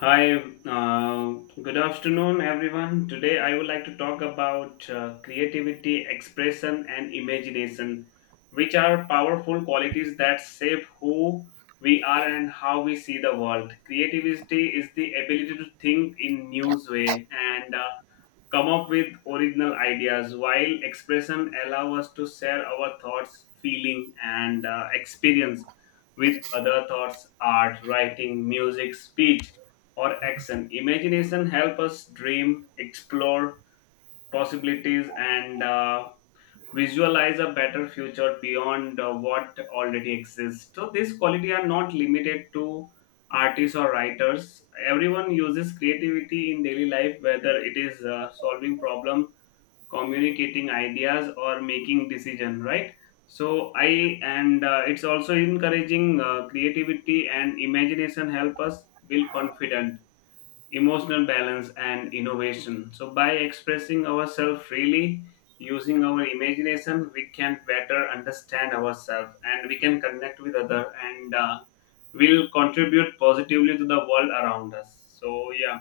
Hi, good afternoon, everyone. Today I would like to talk about creativity, expression, and imagination, which are powerful qualities that shape who we are and how we see the world. Creativity is the ability to think in new way and come up with original ideas, while expression allow us to share our thoughts feeling and experience with other thoughts, art, writing, music, speech or action. Imagination help us dream, explore possibilities and visualize a better future beyond what already exists. So these quality are not limited to artists or writers. Everyone uses creativity in daily life, whether it is solving problem, communicating ideas or making decision, right? So i and It's also encouraging. Creativity and imagination help us build confident, emotional balance and innovation. So by expressing ourselves freely, using our imagination, we can better understand ourselves and we can connect with other, and will contribute positively to the world around us. So yeah,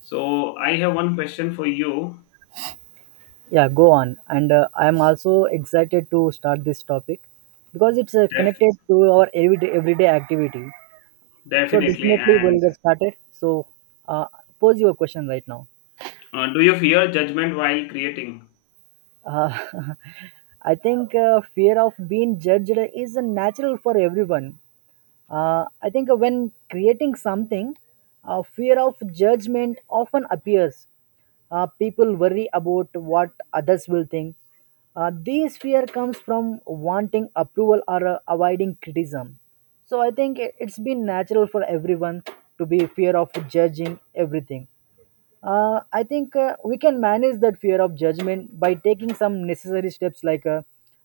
so I have one question for you. Yeah, go on. And I'm also excited to start this topic because it's Def- connected to our everyday activity. So Definitely. definitely we'll And get started. So uh, pose your question right now. Do you fear judgment while creating? Uh, I think fear of being judged is a natural for everyone. I think when creating something, fear of judgment often appears. People worry about what others will think. This fear comes from wanting approval or avoiding criticism. So I think it's been natural for everyone to be fear of judging everything. I think we can manage that fear of judgment by taking some necessary steps like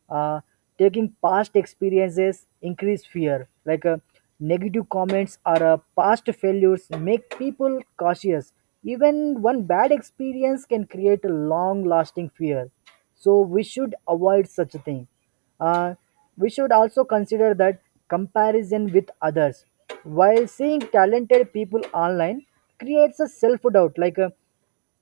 uh, taking past experiences increase fear, like negative comments or past failures make people cautious. Even one bad experience can create a long lasting fear. So we should avoid such a thing. Uh, we should also consider that comparison with others. While seeing talented people online creates a self doubt, like uh,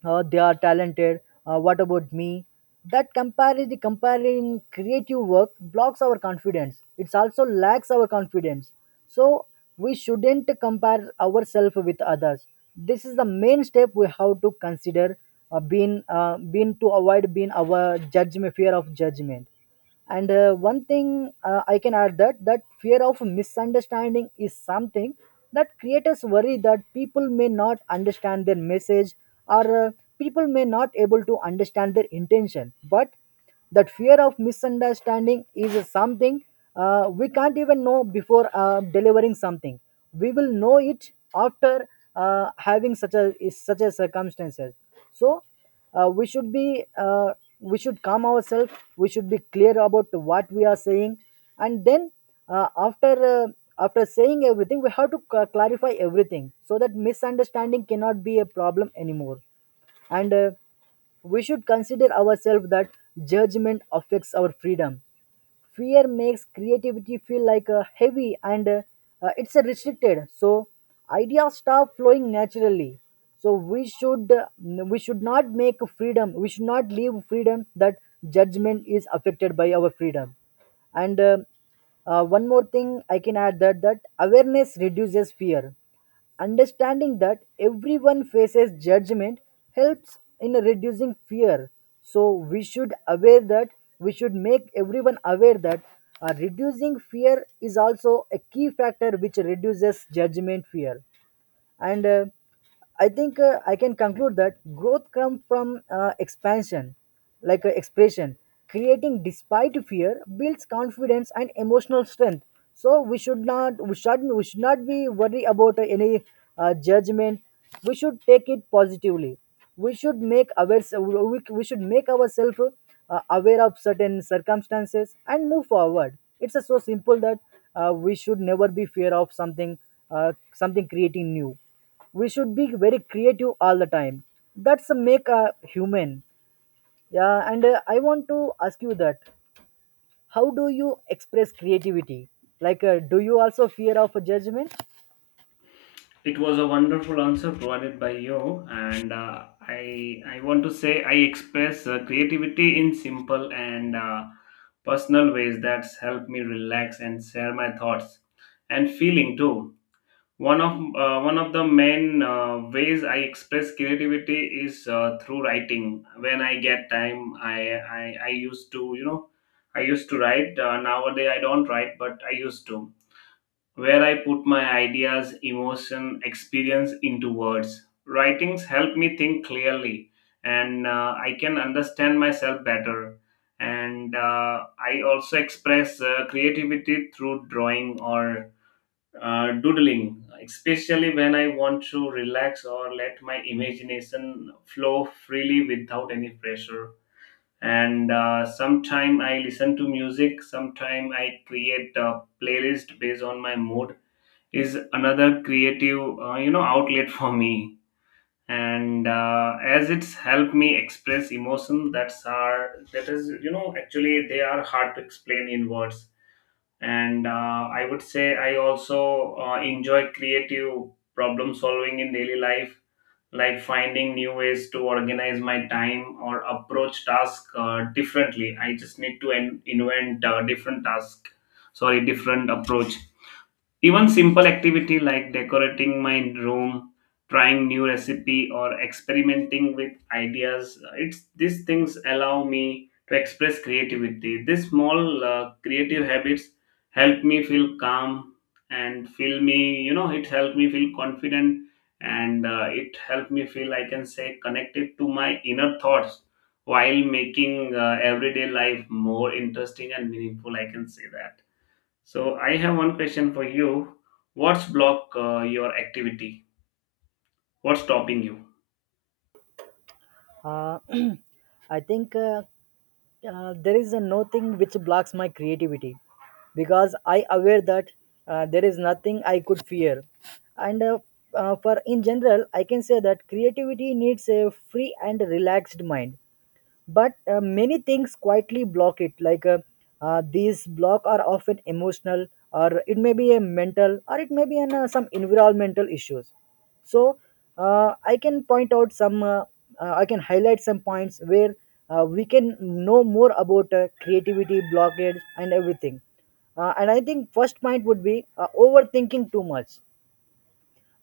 uh, they are talented, what about me? That comparing creative work blocks our confidence. It also lacks our confidence. So we shouldn't compare ourselves with others. This is the main step we have to consider, being, being to avoid being our judgment, fear of judgment. And one thing I can add that fear of misunderstanding is something that creators worry that people may not understand their message or people may not able to understand their intention, but that fear of misunderstanding is something we can't even know before delivering something. We will know it after having such a circumstances. So we should be we should calm ourselves, we should be clear about what we are saying. And then after after saying everything we have to clarify everything so that misunderstanding cannot be a problem anymore. And we should consider ourselves that judgment affects our freedom. Fear makes creativity feel like a heavy, and it's a restricted, so ideas start flowing naturally. So we should not make freedom, we should not leave freedom, that judgment is affected by our freedom. And one more thing I can add that awareness reduces fear. Understanding that everyone faces judgment helps in reducing fear. So we should aware that we should make everyone aware that reducing fear is also a key factor which reduces judgment fear. And I think I can conclude that growth comes from expansion, like expression. Creating despite fear builds confidence and emotional strength. So we should not, we should, we should not be worried about any judgment. We should take it positively. We should make ourselves, we should make ourselves aware of certain circumstances and move forward. It's so simple that we should never be fear of something, something creating new. We should be very creative all the time. That's a make a human. Yeah, and I want to ask you that how do you express creativity, like do you also fear of a judgment? It was a wonderful answer provided by you, and I want to say I express creativity in simple and personal ways that's helped me relax and share my thoughts and feeling too. One of the main ways I express creativity is through writing. When I get time, I used to, you know, I used to write. Nowadays I don't write, but I used to, where I put my ideas, emotion, experience into words. Writings help me think clearly and I can understand myself better. And I also express creativity through drawing or doodling, especially when I want to relax or let my imagination flow freely without any pressure. And sometime I listen to music, sometime I create a playlist based on my mood is another creative, uh, outlet for me, and as it's helped me express emotion that's are that is, you know, actually they are hard to explain in words. And I would say I also enjoy creative problem solving in daily life, like finding new ways to organize my time or approach task differently. I just need to invent different task, sorry, different approach. Even simple activity like decorating my room, trying new recipe or experimenting with ideas, it's these things allow me to express creativity. These small creative habits help me feel calm and feel me, you know, it helped me feel confident, and it helped me feel I can say connected to my inner thoughts while making everyday life more interesting and meaningful, I can say that. So I have one question for you. What's block your activity? What's stopping you? uh, I think there is a no thing which blocks my creativity, because I aware that there is nothing I could fear. And for in general I can say that creativity needs a free and relaxed mind, but many things quietly block it, like these block are often emotional, or it may be a mental, or it may be an, some environmental issues. So I can point out some I can highlight some points where we can know more about creativity blockades and everything. And I think first point would be overthinking too much.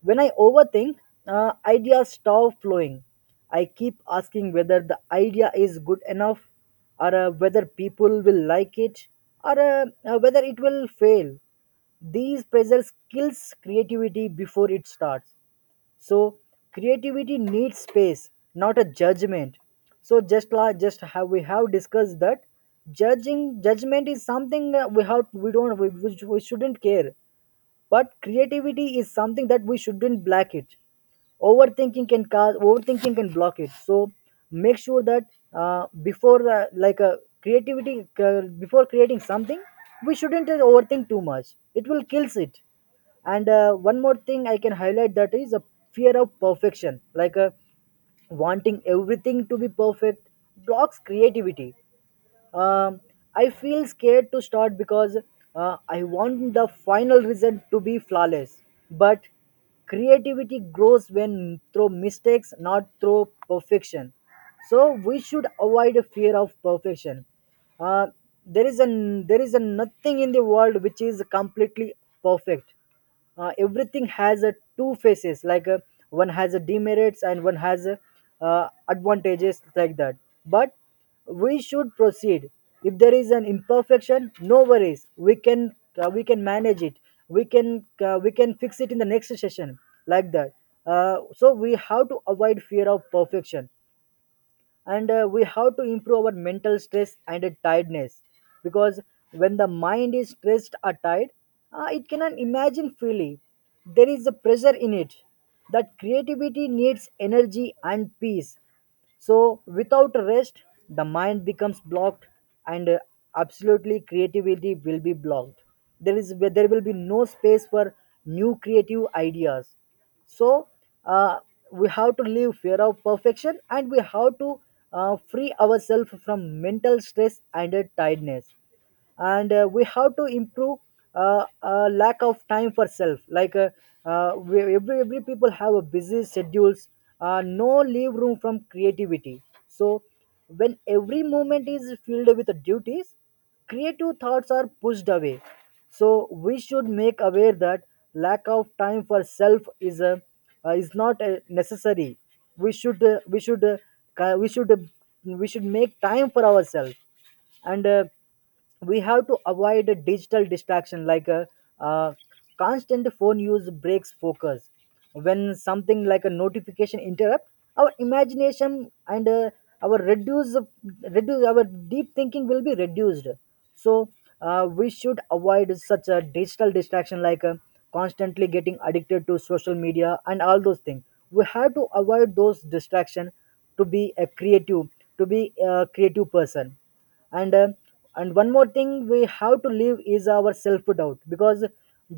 When I overthink, ideas stop flowing. I keep asking whether the idea is good enough, or whether people will like it, or whether it will fail. These pressures kills creativity before it starts. So creativity needs space, not a judgment. So just like just how we have discussed that judging judgment is something we have we don't, we shouldn't care, but creativity is something that we shouldn't block it. Overthinking can cause overthinking can block it, so make sure that before like creativity before creating something we shouldn't overthink too much, it will kills it. And one more thing I can highlight, that is a fear of perfection, like wanting everything to be perfect blocks creativity. um, I feel scared to start because I want the final result to be flawless. But creativity grows when through mistakes, not through perfection. So we should avoid a fear of perfection. Uh, there is a there is a nothing in the world which is completely perfect. Everything has a two faces, like one has a demerits and one has a, advantages, like that. But we should proceed. If there is an imperfection, no worries, we can manage it, we can fix it in the next session, like that. So we have to avoid fear of perfection. And we have to improve our mental stress and tiredness, because when the mind is stressed or tired, it cannot imagine freely. There is a pressure in it, that creativity needs energy and peace. So without rest, the mind becomes blocked, and absolutely creativity will be blocked. There is there will be no space for new creative ideas. So uh, we have to live fear of perfection and we have to free ourselves from mental stress and tiredness. And we have to improve lack of time for self, like we, every people have a busy schedules, no leave room from creativity. So when every moment is filled with duties, creative thoughts are pushed away. So we should make aware that lack of time for self is a is not necessary. We should we should we should we should make time for ourselves. And we have to avoid a digital distraction, like a, uh, constant phone use breaks focus when something like a notification interrupt our imagination, and our reduce, reduce our, deep thinking will be reduced. So we should avoid such a digital distraction, like constantly getting addicted to social media and all those things. We have to avoid those distraction to be a creative, to be a creative person. And uh, and one more thing we have to leave is our self doubt, because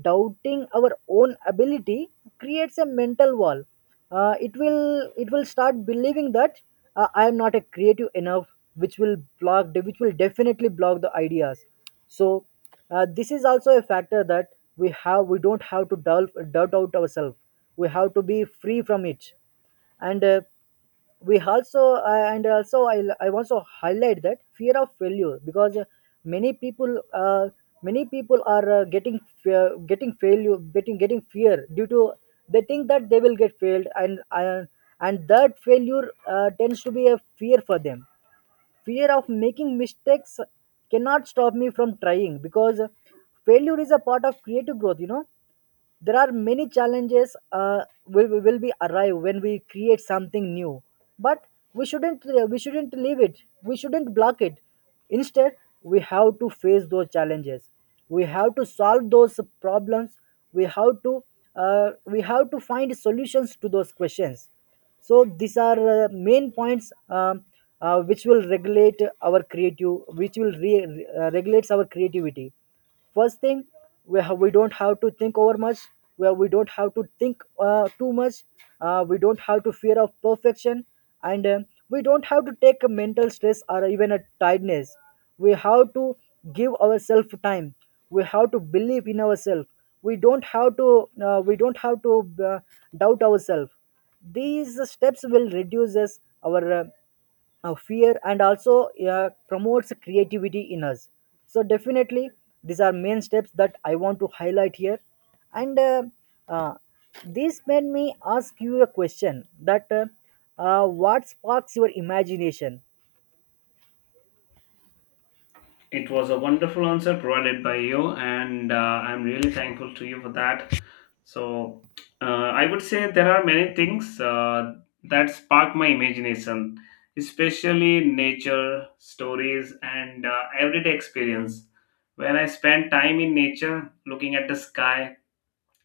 doubting our own ability creates a mental wall. It will, it will start believing that I am not a creative enough, which will block, which will definitely block the ideas. So this is also a factor that we have, we don't have to doubt out ourselves, we have to be free from it. And we also and also I also highlight that fear of failure, because many people uh, many people are getting fear, getting failure, getting fear due to they think that they will get failed, and that failure tends to be a fear for them. Fear of making mistakes cannot stop me from trying, because failure is a part of creative growth, you know. There are many challenges will be arrive when we create something new. But we shouldn't leave it, we shouldn't block it. Instead, we have to face those challenges, we have to solve those problems, we have to we have to find solutions to those questions. So these are main points, which will regulate our creative, which will regulates our creativity. First thing, we, we don't have to think over much. Where we don't have to think too much. We don't have to fear of perfection, and we don't have to take a mental stress or even a tiredness. We have to give ourselves time. We have to believe in ourselves. We don't have to. We don't have to doubt ourselves. These steps will reduce us our fear and also promotes creativity in us. So definitely these are main steps that I want to highlight here. And uh, this made me ask you a question that what sparks your imagination? It was a wonderful answer provided by you, and I'm really thankful to you for that. So uh, I would say there are many things that spark my imagination, especially nature, stories, and everyday experience. When I spend time in nature, looking at the sky,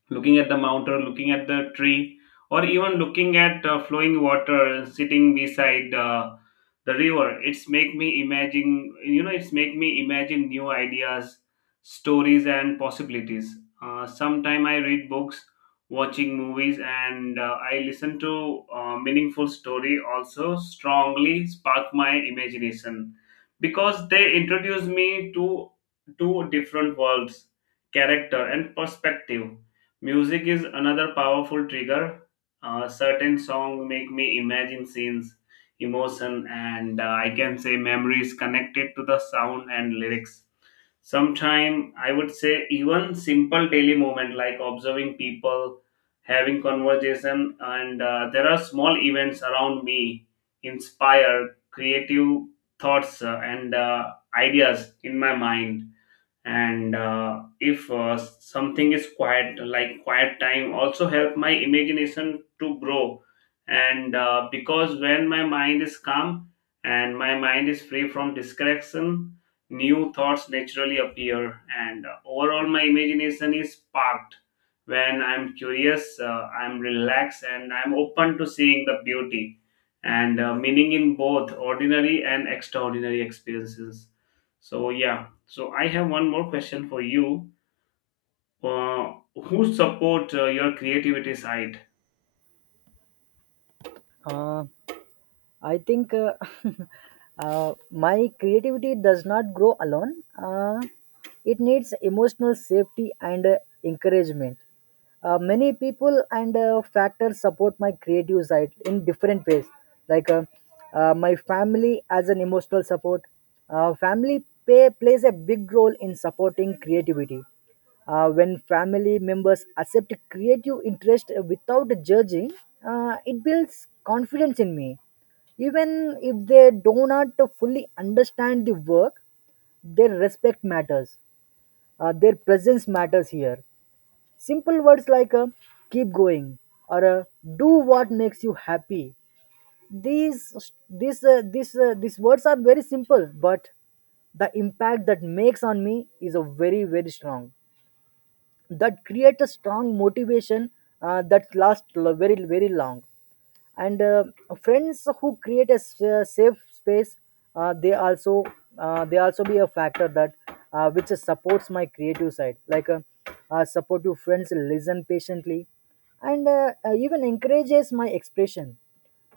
looking at the mountain, looking at the tree, or even looking at flowing water, sitting beside the river, it's make me imagine, you know, it's make me imagine new ideas, stories, and possibilities. Sometime I read books, watching movies, and I listen to meaningful story also, strongly spark my imagination because they introduce me to two different worlds, character and perspective. Music is another powerful trigger. Certain songs make me imagine scenes, emotion, and I can say memories connected to the sound and lyrics. Sometimes I would say even simple daily moment like observing people, having conversation, and there are small events around me inspire creative thoughts and ideas in my mind. And if something is quiet, like quiet time also help my imagination to grow, and because when my mind is calm and my mind is free from distraction, new thoughts naturally appear and overall my imagination is sparked when I'm curious, I'm relaxed and I'm open to seeing the beauty and meaning in both ordinary and extraordinary experiences. So yeah, so I have one more question for you. Uh, who support your creativity side? uh, I think my creativity does not grow alone. It needs emotional safety and encouragement. Many people and factors support my creative side in different ways, like my family as an emotional support. Family plays a big role in supporting creativity. When family members accept creative interest without judging, it builds confidence in me even if they do not fully understand the work, their respect matters. Their presence matters here. Simple words like keep going or do what makes you happy. These words are very simple, but the impact that makes on me is a very, very strong. That creates a strong motivation that lasts very, very long, and friends who create a safe space. Uh, they also uh, they also be a factor that which supports my creative side, like supportive friends listen patiently and even encourages my expression.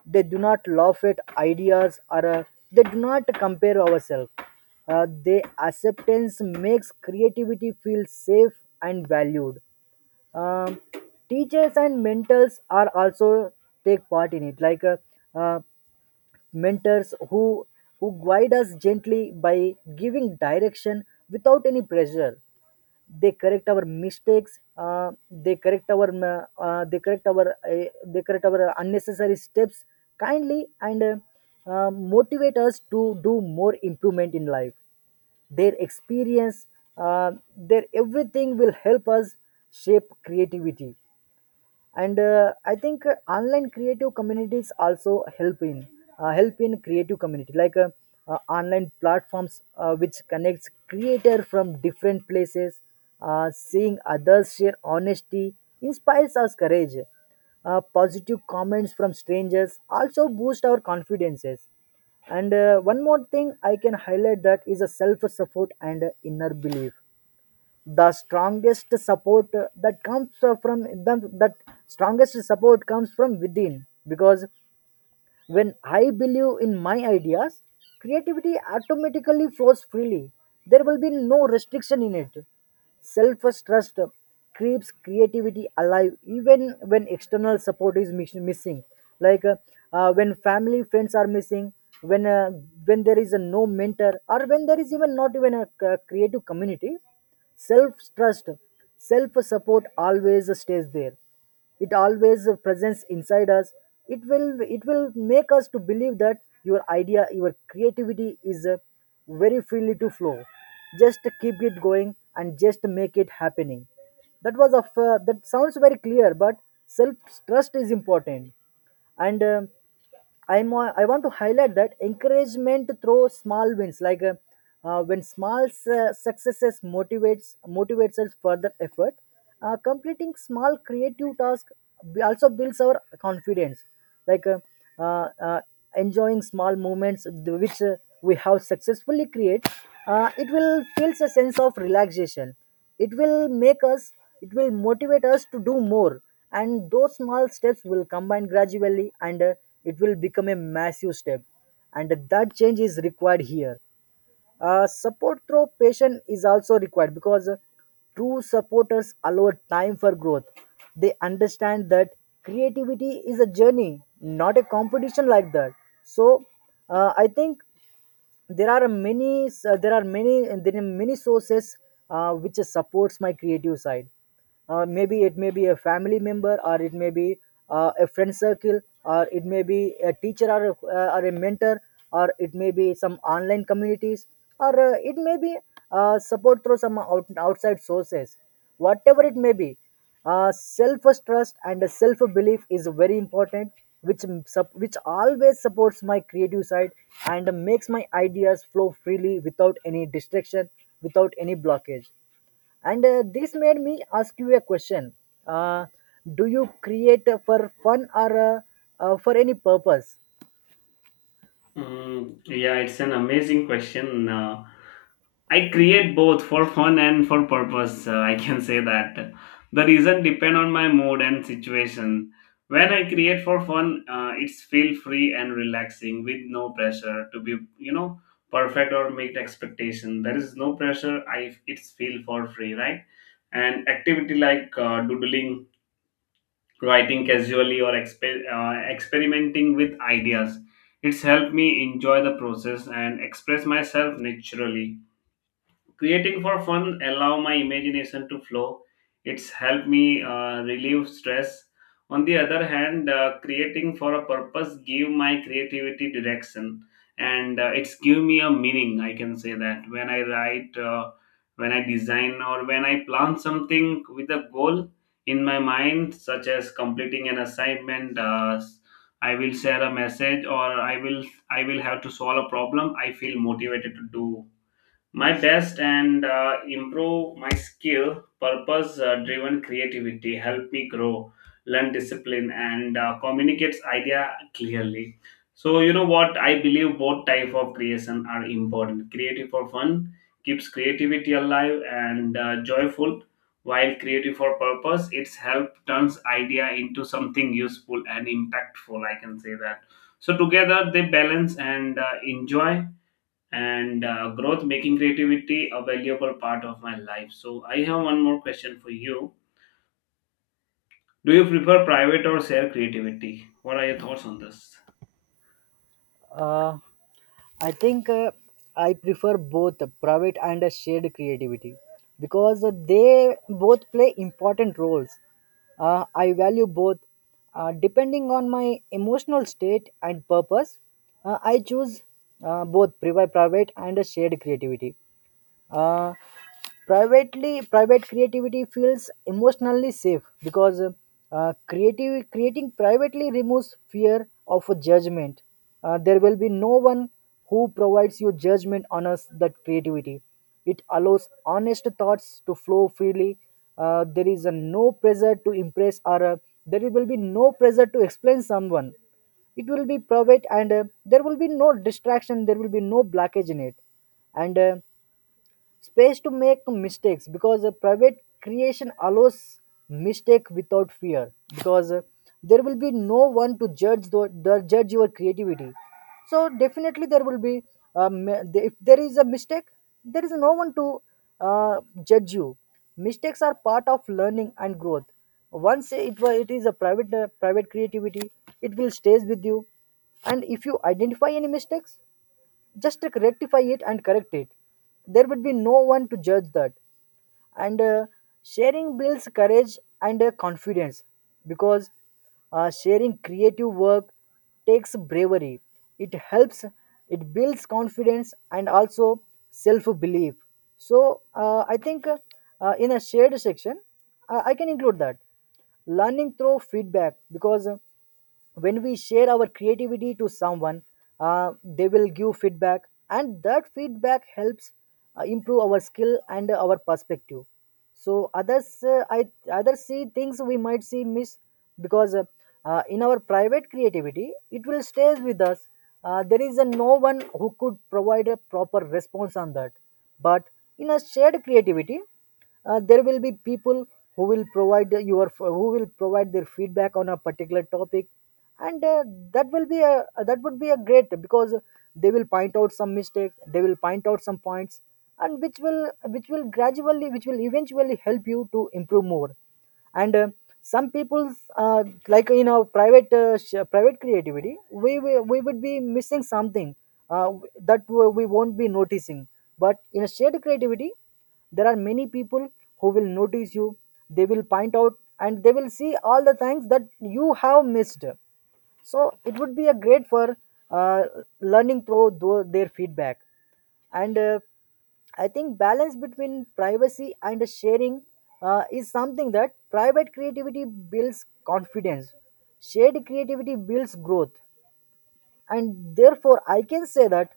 They do not laugh at ideas, or they do not compare ourselves. Their acceptance makes creativity feel safe and valued. um, Teachers and mentors are also take part in it, like uh, mentors who guide us gently by giving direction without any pressure. They correct our mistakes. Uh, they correct our they correct our They correct our unnecessary steps kindly, and motivate us to do more improvement in life. Their experience, uh, their everything will help us shape creativity. And I think online creative communities also help in creative community, like online platforms which connects creator from different places. Seeing others share honesty inspires us courage. Positive comments from strangers also boost our confidences. And one more thing I can highlight, that is a self support and inner belief. The strongest support that comes from them that strongest support comes from within, because when I believe in my ideas, creativity automatically flows freely. There will be no restriction in it. Self trust keeps creativity alive even when external support is missing. Like when family friends are missing, when uh, when there is a no mentor, or when there is even not even a creative community, self trust, self support always stays there. It always presents inside us. It will it will make us to believe that your idea, your creativity is very freely to flow. Just keep it going and just make it happening. That was a f- That sounds very clear, but self trust is important. And I want to highlight that encouragement through small wins, like when small successes motivates us further effort. Completing small creative tasks also builds our confidence, like uh, uh, enjoying small moments which we have successfully created. It will feels a sense of relaxation. it will make us it will motivate us to do more, and those small steps will combine gradually, and it will become a massive step, and that change is required here. Support through patient is also required, because true supporters allow time for growth. They understand that creativity is a journey, not a competition, like that. So I think there are many sources which supports my creative side. Maybe it may be a family member, or it may be a friend circle, or it may be a teacher, or or a mentor, or it may be some online communities, or it may be support through some outside sources. Whatever it may be, self trust and self belief is very important, which always supports my creative side and makes my ideas flow freely without any distraction, without any blockage. And this made me ask you a question. uh, do you create for fun, or for any purpose? Mm, yeah, it's an amazing question. I create both for fun and for purpose. I can say that the reason depend on my mood and situation. When I create for fun, it's feel free and relaxing with no pressure to be, you know, perfect or meet expectation. There is no pressure. I it's feel for free, right? And activity like doodling, writing casually or experimenting with ideas, it's helped me enjoy the process and express myself naturally. Creating for fun allow my imagination to flow. It's helped me relieve stress. On the other hand, creating for a purpose give my creativity direction, and it's give me a meaning, I can say that. When I write, when I design, or when I plan something with a goal in my mind, such as completing an assignment, I will share a message, or I will I will have to solve a problem, I feel motivated to do my best and improve my skill. Purpose driven creativity help me grow, learn discipline and communicates idea clearly. So you know what, I believe both type of creation are important. Creative for fun keeps creativity alive and joyful, while creative for purpose, it's help turns idea into something useful and impactful, I can say that. So together they balance and enjoy and growth, making creativity a valuable part of my life. So I have one more question for you. Do you prefer private or share creativity? What are your thoughts on this? uh, I think I prefer both private and shared creativity, because they both play important roles. I value both. Depending on my emotional state and purpose, I choose both private and shared creativity. Uh, Private creativity feels emotionally safe, because creative creating privately removes fear of a judgment. There will be no one who provides you judgment on us that creativity. It allows honest thoughts to flow freely. There is a no pressure to impress, or there will be no pressure to explain someone. It will be private, and there will be no distraction, there will be no blockage in it. And space to make mistakes, because a private creation allows mistake without fear, because there will be no one to judge the judge your creativity. So definitely there will be. um, if there is a mistake, there is no one to uh, judge you. Mistakes are part of learning and growth. Once it is a private creativity, it will stays with you. And if you identify any mistakes, just rectify it and correct it. There would be no one to judge that. And sharing builds courage and confidence, because sharing creative work takes bravery. It helps, it builds confidence and also self belief. So I think in a shared section, I can include that learning through feedback, because when we share our creativity to someone, they will give feedback, and that feedback helps improve our skill and our perspective. So others see things we might see miss, because in our private creativity it will stay with us. There is a no one who could provide a proper response on that. But in a shared creativity, there will be people who will provide their feedback on a particular topic. And that would be a great, because they will point out some mistakes, they will point out some points, and which will eventually help you to improve more. And some people's like in our private creativity we would be missing something, uh, that we won't be noticing. But in a shared creativity, there are many people who will notice you. They will point out, and they will see all the things that you have missed. So it would be a great for uh, learning through their feedback. And I think balance between privacy and sharing is something that private creativity builds confidence, shared creativity builds growth. And therefore I can say that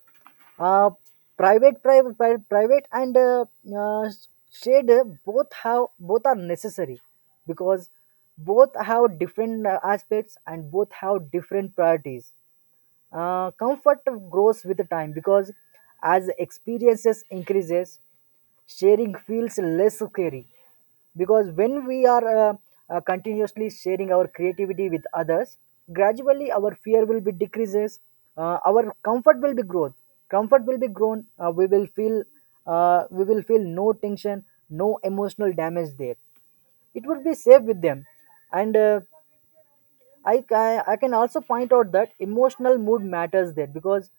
uh, private and uh, shared, both are necessary, because both have different aspects, and both have different priorities. Comfort grows with time, because as experiences increases, sharing feels less scary. Because when we are continuously sharing our creativity with others, gradually our fear will be decreases. Our comfort will be grown. Comfort will be grown. We will feel, we will feel no tension, no emotional damage there. It would be safe with them. And I can also point out that emotional mood matters there, because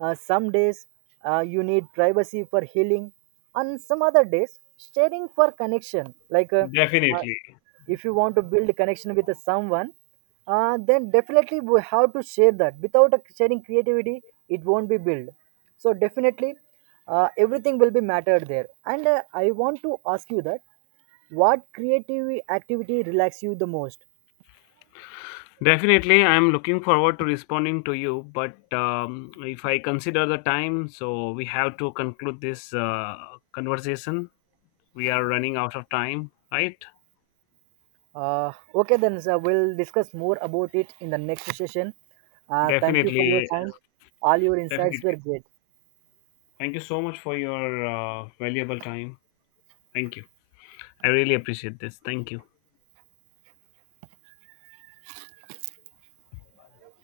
some days you need privacy for healing, and some other days sharing for connection. Like uh, Definitely. if you want to build a connection with someone, then definitely we have to share that. Without sharing creativity, it won't be built. So definitely, everything will be mattered there. And I want to ask you that, what creative activity relax you the most? Definitely, I'm looking forward to responding to you, but if I consider the time, so we have to conclude this conversation. We are running out of time, right? Okay, then sir, we'll discuss more about it in the next session. Thank you for your Definitely, time. All your insights definitely. were great. Thank you so much for your valuable time. Thank you. I really appreciate this. Thank you.